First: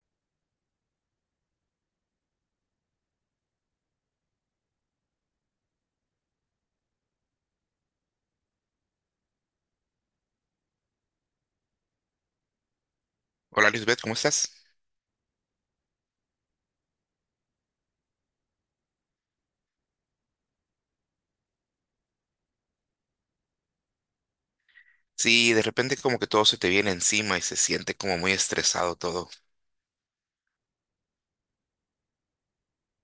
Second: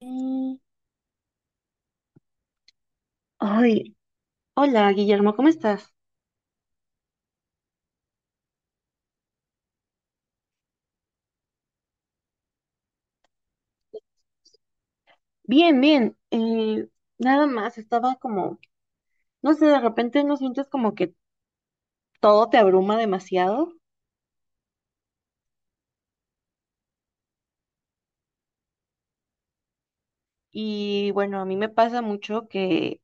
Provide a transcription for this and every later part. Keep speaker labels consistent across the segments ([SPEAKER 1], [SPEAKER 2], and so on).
[SPEAKER 1] Mm, ay, hola Guillermo, ¿cómo estás?
[SPEAKER 2] Hola Lisbeth, ¿cómo estás?
[SPEAKER 1] Bien, bien. Nada más, estaba como, no sé, de repente no sientes como que todo te abruma demasiado.
[SPEAKER 2] Sí, de repente como que todo se te viene encima y se siente como muy estresado todo.
[SPEAKER 1] Y bueno, a mí me pasa mucho que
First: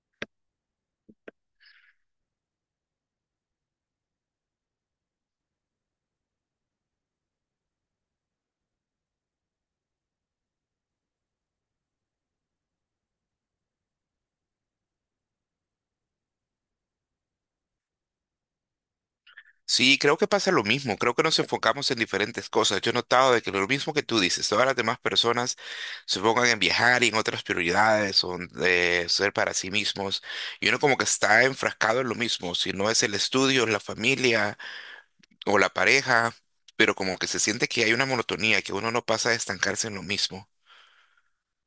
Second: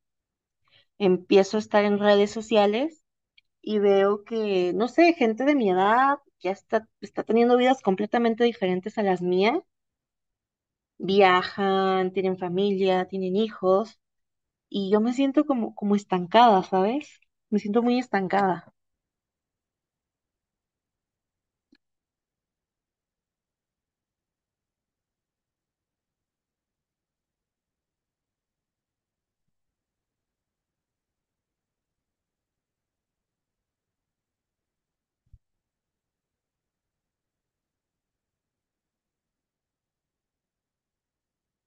[SPEAKER 1] empiezo a estar en redes sociales y veo que, no sé, gente de mi edad está teniendo vidas completamente diferentes a las mías. Viajan, tienen familia, tienen hijos y yo me siento como, como estancada, ¿sabes? Me siento muy estancada.
[SPEAKER 2] Sí, creo que pasa lo mismo, creo que nos enfocamos en diferentes cosas. Yo he notado de que lo mismo que tú dices, todas las demás personas se enfocan en viajar y en otras prioridades o en, ser para sí mismos y uno como que está enfrascado en lo mismo, si no es el estudio, es la familia o la pareja, pero como que se siente que hay una monotonía, que uno no pasa a estancarse en lo mismo.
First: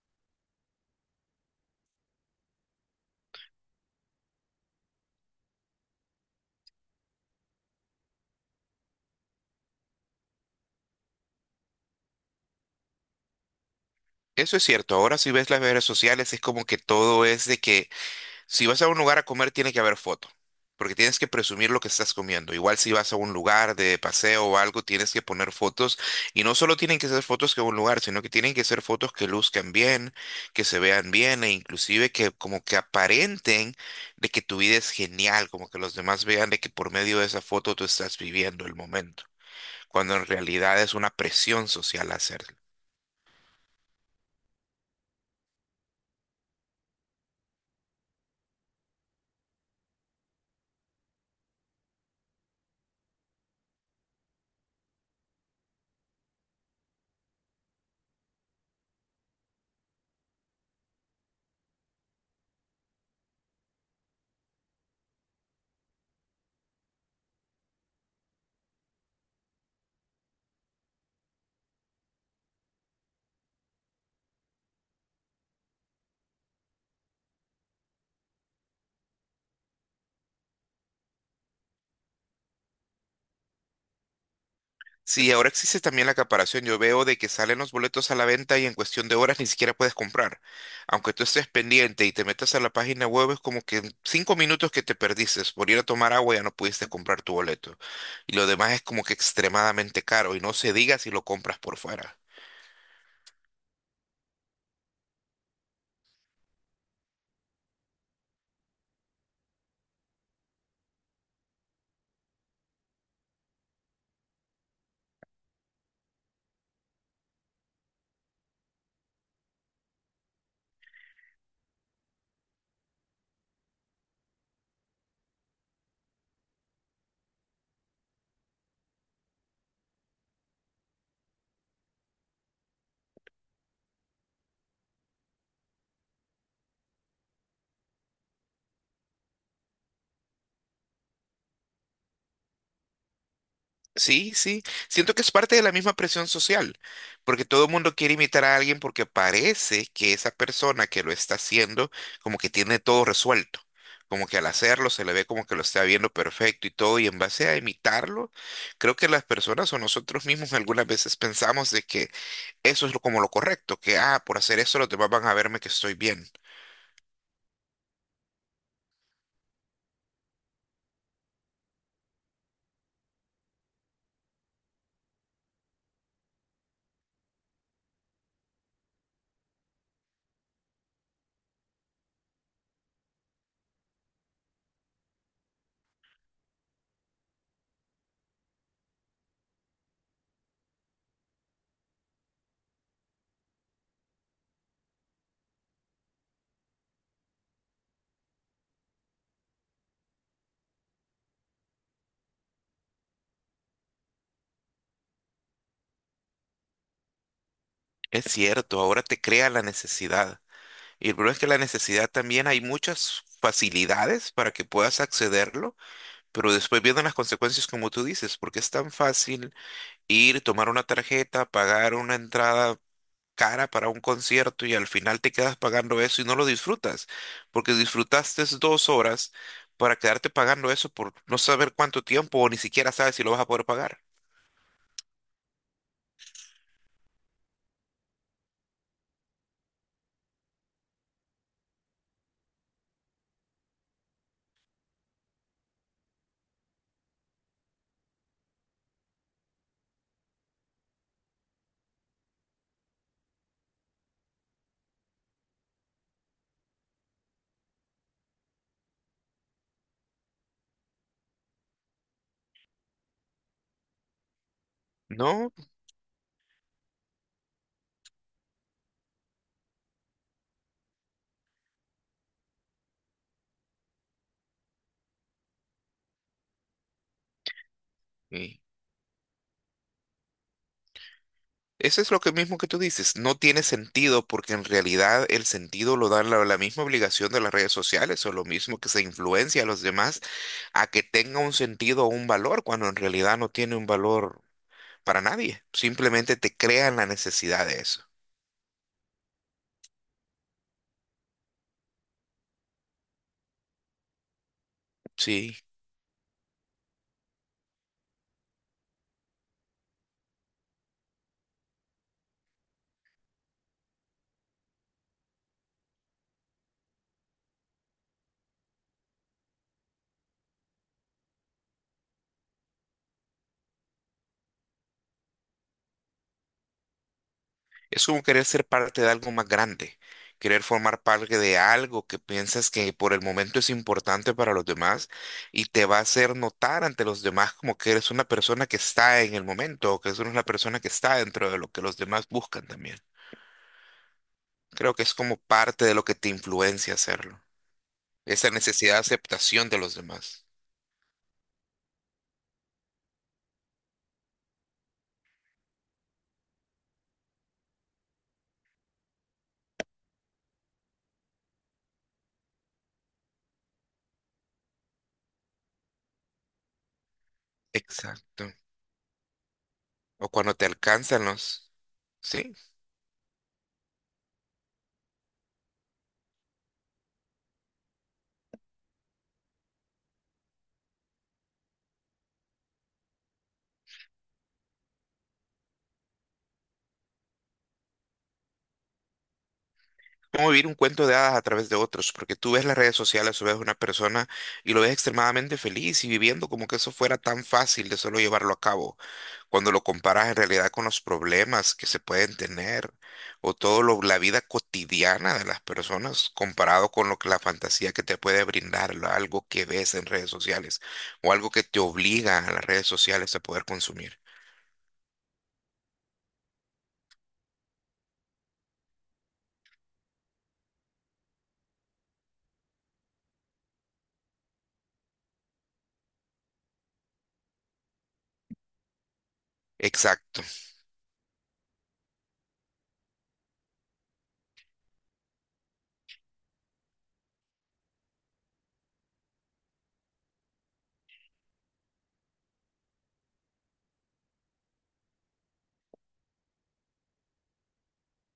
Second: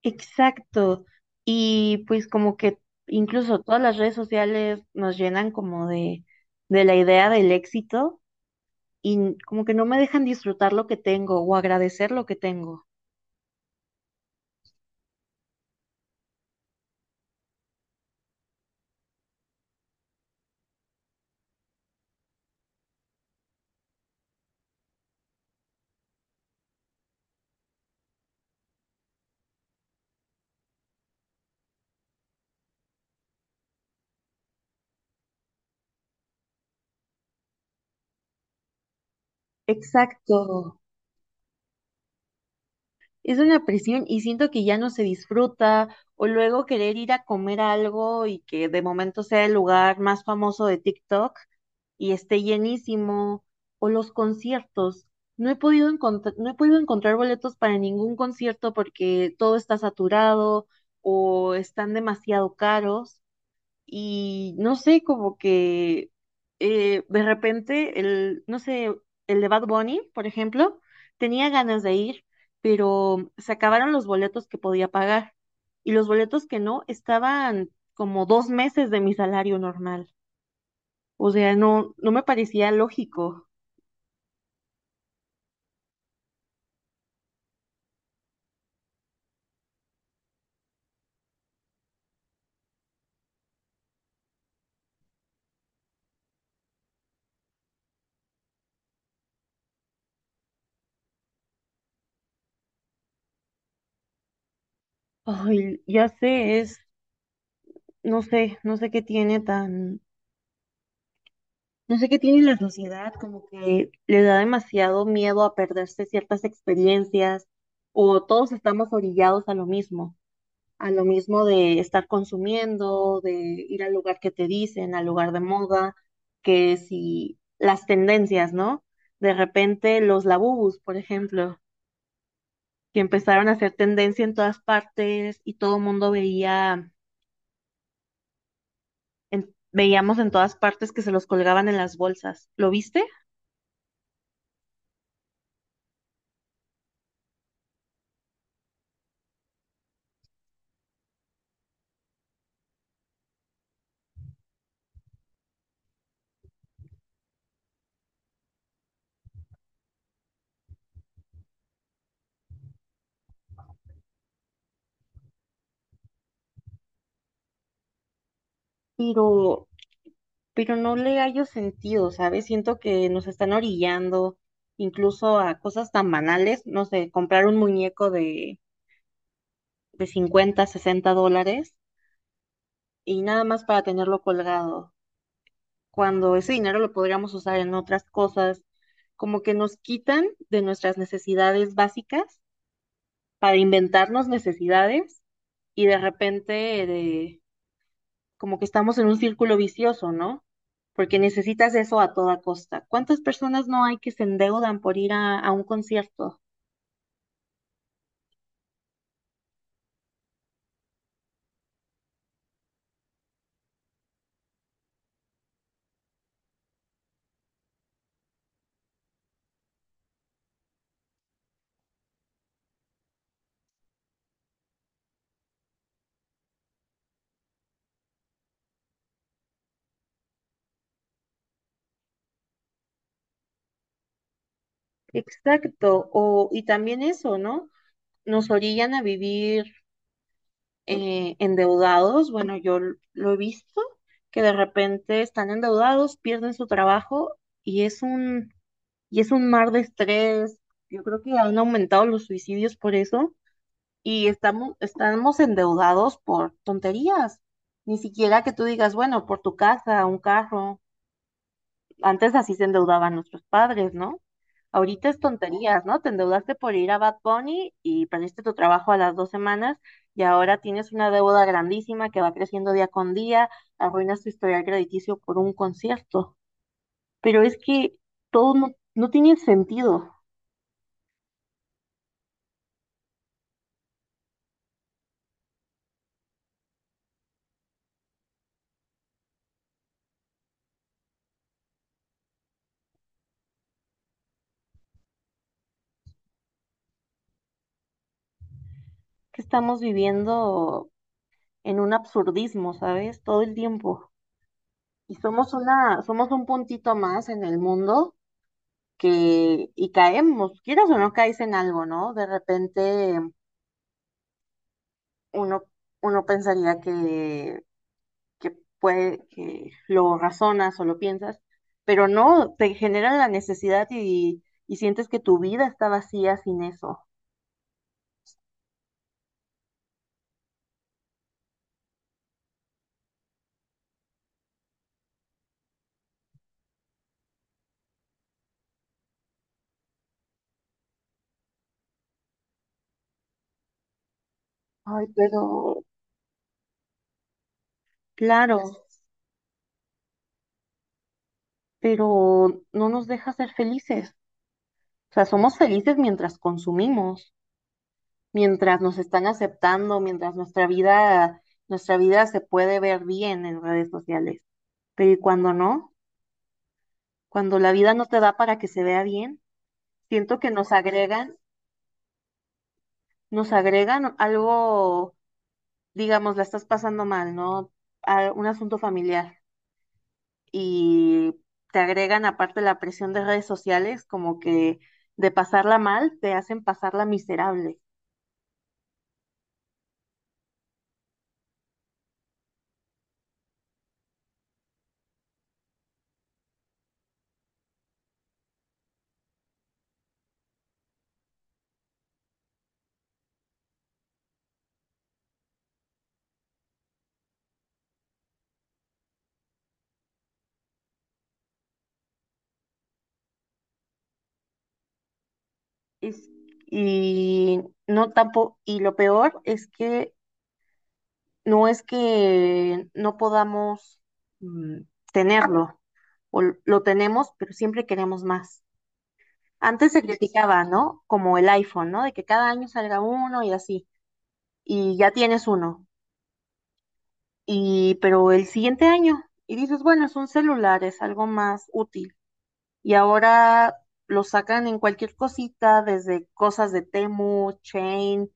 [SPEAKER 1] Exacto. Y pues como que incluso todas las redes sociales nos llenan como de la idea del éxito y como que no me dejan disfrutar lo que tengo o agradecer lo que tengo.
[SPEAKER 2] Eso es cierto, ahora si ves las redes sociales es como que todo es de que si vas a un lugar a comer, tiene que haber foto, porque tienes que presumir lo que estás comiendo. Igual si vas a un lugar de paseo o algo, tienes que poner fotos. Y no solo tienen que ser fotos que un lugar, sino que tienen que ser fotos que luzcan bien, que se vean bien e inclusive que como que aparenten de que tu vida es genial, como que los demás vean de que por medio de esa foto tú estás viviendo el momento, cuando en
[SPEAKER 1] Exacto.
[SPEAKER 2] realidad es una presión social hacer.
[SPEAKER 1] Es una presión y siento que ya no se disfruta, o luego querer ir a comer algo y que de momento sea el lugar más famoso de TikTok y esté llenísimo, o los conciertos. No he podido encontrar boletos para ningún concierto porque todo está saturado o están demasiado caros y no sé, como que de repente el, no sé, el de Bad Bunny, por ejemplo, tenía ganas de ir, pero se acabaron los boletos que podía pagar y los boletos que no estaban como dos meses de mi salario normal. O sea, no me parecía lógico.
[SPEAKER 2] Sí, ahora existe también la acaparación. Yo veo de que salen los boletos a la venta y en cuestión de horas ni siquiera puedes comprar. Aunque tú estés pendiente y te metas a la página web, es como que en 5 minutos que te perdiste por ir a tomar agua ya no pudiste comprar tu boleto. Y lo demás es como que extremadamente caro y no se diga si lo compras por fuera.
[SPEAKER 1] Ay, ya sé, es, no sé, no sé qué tiene tan No sé qué tiene la sociedad, como que le da demasiado miedo a perderse ciertas experiencias o todos estamos orillados a lo mismo de estar consumiendo, de ir al lugar que te dicen, al lugar de moda, que si las tendencias, ¿no? De repente los labubus, por ejemplo, que empezaron a hacer tendencia en todas partes y todo el mundo veía, veíamos en todas partes que se los colgaban en las bolsas. ¿Lo viste?
[SPEAKER 2] Sí, sí. Siento que es parte de la misma presión social, porque todo el mundo quiere imitar a alguien porque parece que esa persona que lo está haciendo como que tiene todo resuelto, como que al hacerlo se le ve como que lo está viendo perfecto y todo, y en base a imitarlo, creo que las personas o nosotros mismos algunas veces pensamos de que eso es como lo correcto, que ah, por hacer eso los demás van a verme que estoy bien.
[SPEAKER 1] Pero pero no le hallo sentido, ¿sabes? Siento que nos están orillando incluso a cosas tan banales, no sé, comprar un muñeco de 50, $60 y nada más para tenerlo colgado, cuando ese dinero lo podríamos usar en otras cosas, como que nos quitan de nuestras necesidades básicas para inventarnos necesidades y de repente de como que estamos en un círculo vicioso, ¿no? Porque necesitas eso a toda costa. ¿Cuántas personas no hay que se endeudan por ir a un concierto?
[SPEAKER 2] Es cierto, ahora te crea la necesidad. Y el problema es que la necesidad también hay muchas facilidades para que puedas accederlo. Pero después vienen las consecuencias, como tú dices, porque es tan fácil ir, tomar una tarjeta, pagar una entrada cara para un concierto y al final te quedas pagando eso y no lo disfrutas, porque disfrutaste 2 horas para quedarte pagando eso por no saber cuánto tiempo o ni siquiera sabes si lo vas a poder pagar.
[SPEAKER 1] Exacto, o, y también eso, ¿no? Nos orillan a vivir endeudados. Bueno, lo he visto, que de repente están endeudados, pierden su trabajo y es un, y es un mar de estrés. Yo creo que han aumentado los suicidios por eso y estamos endeudados por tonterías. Ni siquiera que tú digas, bueno, por tu casa, un carro. Antes así se endeudaban nuestros padres, ¿no? Ahorita es
[SPEAKER 2] No,
[SPEAKER 1] tonterías, ¿no? Te endeudaste por ir a Bad Bunny y perdiste tu trabajo a las dos semanas y ahora tienes una deuda grandísima que va creciendo día con día, arruinas tu historial crediticio por un concierto. Pero es que todo
[SPEAKER 2] y
[SPEAKER 1] no, no tiene sentido,
[SPEAKER 2] eso es lo que mismo que tú dices, no tiene sentido porque en realidad el sentido lo da la misma obligación de las redes sociales o lo mismo que se influencia a los demás a que tenga un sentido o un valor cuando en realidad no tiene un valor para nadie, simplemente te crean la necesidad de eso.
[SPEAKER 1] que estamos viviendo en un absurdismo, ¿sabes? Todo el tiempo. Y somos
[SPEAKER 2] Sí.
[SPEAKER 1] somos un puntito más en el mundo que, y caemos, quieras o no caes en algo, ¿no? De repente uno, uno pensaría que puede, que lo razonas o lo piensas, pero no, te genera la necesidad y sientes que tu vida está vacía sin eso.
[SPEAKER 2] Es como querer ser parte de algo más grande, querer formar parte de algo que piensas que por el momento es importante para los demás y te va a hacer notar ante los demás como que eres una persona que está en el momento o que eres una persona que está dentro de lo que los demás buscan también. Creo que
[SPEAKER 1] Ay,
[SPEAKER 2] es como
[SPEAKER 1] pero,
[SPEAKER 2] parte de lo que te influencia hacerlo, esa
[SPEAKER 1] claro,
[SPEAKER 2] necesidad de aceptación de los demás.
[SPEAKER 1] pero no nos deja ser felices. O sea, somos felices mientras consumimos, mientras nos están aceptando, nuestra vida se puede ver bien en redes sociales. Pero ¿y cuando no? Cuando la vida no te da
[SPEAKER 2] Exacto.
[SPEAKER 1] para que se vea bien,
[SPEAKER 2] O
[SPEAKER 1] siento que
[SPEAKER 2] cuando te alcanzan los... Sí,
[SPEAKER 1] nos agregan algo, digamos, la estás pasando mal, ¿no? Un asunto familiar y te agregan aparte la presión de redes sociales, como que de pasarla mal te hacen pasarla miserable.
[SPEAKER 2] cómo vivir un cuento de hadas a través de otros, porque tú ves las redes sociales o ves una persona y lo ves extremadamente feliz y viviendo como que eso fuera tan fácil de solo llevarlo a cabo, cuando lo comparas en realidad con los problemas que se pueden tener o todo lo, la vida cotidiana de las personas comparado con lo que la fantasía que te puede brindar, algo que ves en redes sociales o algo que te obliga a las redes sociales a poder consumir.
[SPEAKER 1] Es- y no tampoco, y lo peor es que no podamos mm, tenerlo, o lo tenemos, pero siempre queremos más. Antes se
[SPEAKER 2] Exacto.
[SPEAKER 1] criticaba, ¿no? Como el iPhone, ¿no? De que cada año salga uno y así, y ya tienes uno, y pero el siguiente año, y dices, bueno, es un celular, es algo más útil. Y ahora lo sacan en cualquier cosita, desde cosas de Temu, Chain,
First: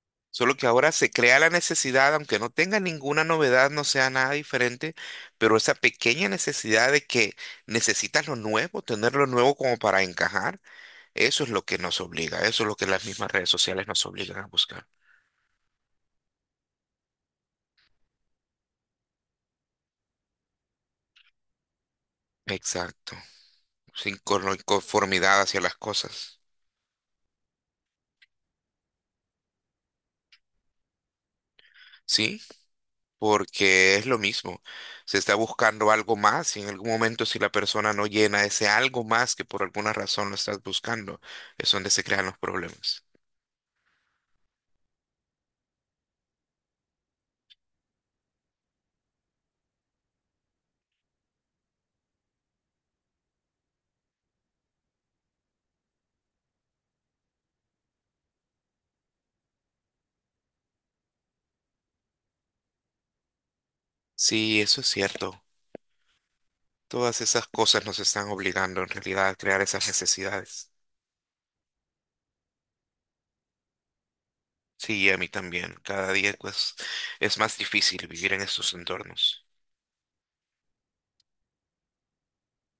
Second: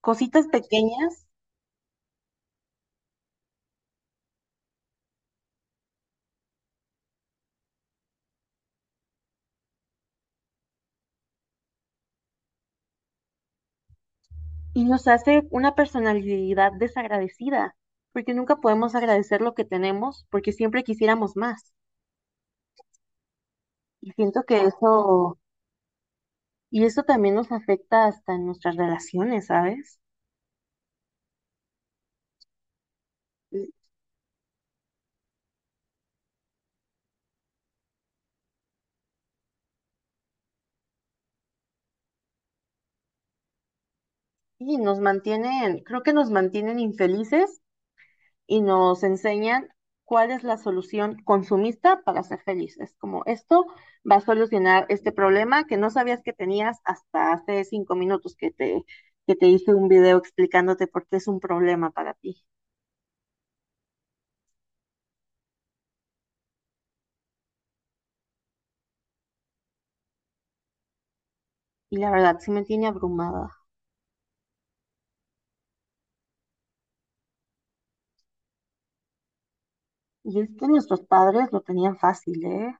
[SPEAKER 1] cositas
[SPEAKER 2] Solo que ahora se
[SPEAKER 1] pequeñas.
[SPEAKER 2] crea la necesidad, aunque no tenga ninguna novedad, no sea nada diferente, pero esa pequeña necesidad de que necesitas lo nuevo, tener lo nuevo como para encajar, eso es lo que nos obliga, eso es lo que las mismas redes sociales nos obligan a
[SPEAKER 1] Y
[SPEAKER 2] buscar.
[SPEAKER 1] nos hace una personalidad desagradecida, porque nunca podemos agradecer lo que tenemos, porque siempre quisiéramos más.
[SPEAKER 2] Exacto,
[SPEAKER 1] Y
[SPEAKER 2] sin
[SPEAKER 1] siento que eso,
[SPEAKER 2] conformidad hacia las cosas,
[SPEAKER 1] y eso también nos afecta hasta en nuestras relaciones, ¿sabes?
[SPEAKER 2] ¿sí?
[SPEAKER 1] Y
[SPEAKER 2] Porque es lo mismo, se está buscando algo más y en algún momento si la persona no llena ese algo más que por alguna razón lo estás buscando, es donde se crean los problemas.
[SPEAKER 1] y nos mantienen, creo que nos mantienen infelices y nos enseñan cuál es la solución consumista para ser feliz. Es como esto va a solucionar este problema que no sabías que tenías hasta hace 5 minutos que te hice un video explicándote por qué es un problema para ti.
[SPEAKER 2] Sí, eso es cierto. Todas esas cosas nos están obligando en realidad a crear esas necesidades.
[SPEAKER 1] Y la verdad, sí me tiene abrumada.
[SPEAKER 2] Sí, y a mí también. Cada día pues es más difícil vivir en estos entornos.
[SPEAKER 1] Y es que nuestros padres lo tenían fácil, ¿eh?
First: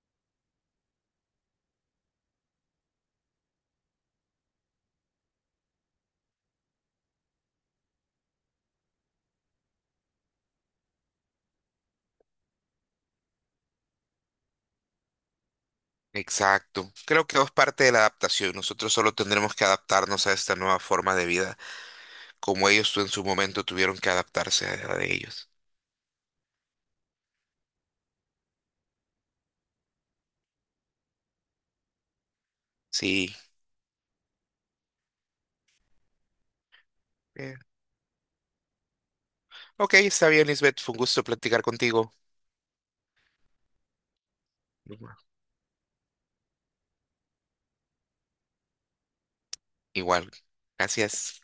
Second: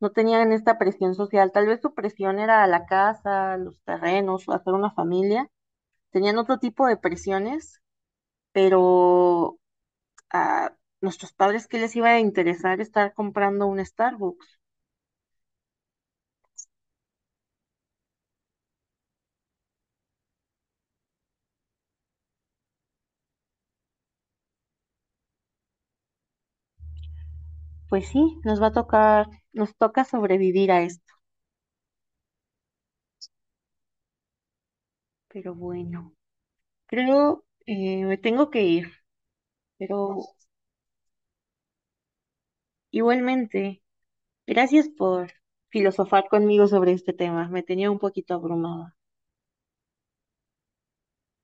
[SPEAKER 1] No tenían esta presión social. Tal vez su presión era la casa, los terrenos, hacer una familia. Tenían otro tipo de presiones, pero a nuestros padres que les iba a interesar estar comprando un Starbucks.
[SPEAKER 2] Exacto. Creo que es parte de la adaptación. Nosotros solo tendremos que adaptarnos a esta nueva forma de vida, como ellos en su momento tuvieron que adaptarse a la de ellos.
[SPEAKER 1] Pues sí, nos va a tocar, nos toca sobrevivir a esto.
[SPEAKER 2] Sí.
[SPEAKER 1] Pero bueno, creo
[SPEAKER 2] Eh,
[SPEAKER 1] me tengo que ir,
[SPEAKER 2] ok,
[SPEAKER 1] pero
[SPEAKER 2] está bien, Lisbeth. Fue un gusto platicar contigo.
[SPEAKER 1] igualmente, gracias por filosofar conmigo sobre este tema. Me tenía un poquito abrumada.
[SPEAKER 2] Igual. Gracias.